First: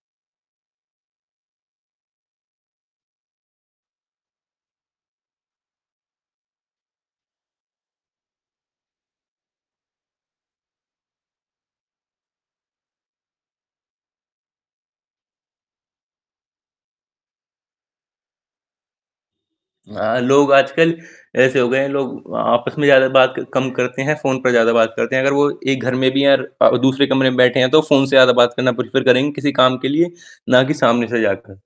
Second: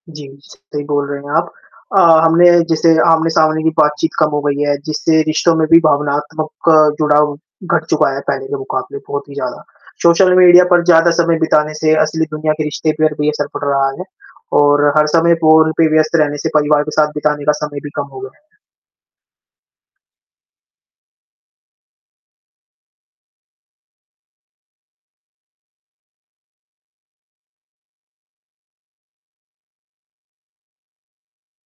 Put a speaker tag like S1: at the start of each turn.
S1: जी, सही बोल रहे हैं आप। अ, हमने जैसे आमने-सामने की बातचीत कम हो गई है, जिससे रिश्तों में भी भावनात्मक जुड़ाव घट चुका है पहले के मुकाबले बहुत ही ज़्यादा, सोशल मीडिया पर ज़्यादा समय बिताने से असली दुनिया के रिश्ते पर भी असर पड़ रहा है और हर समय फ़ोन पे व्यस्त रहने से परिवार के साथ बिताने का समय भी कम हो गया है।
S2: हाँ, लोग आजकल ऐसे हो गए हैं, लोग आपस में ज़्यादा बात कम करते हैं, फ़ोन पे ज़्यादा बात करते हैं। अगर वो एक घर में भी हैं र अ, दूसरे कमरे में भी बैठे हैं तो फ़ोन से ज़्यादा बात करना प्रेफर करेंगे किसी काम के लिए, ना कि सामने से जाकर।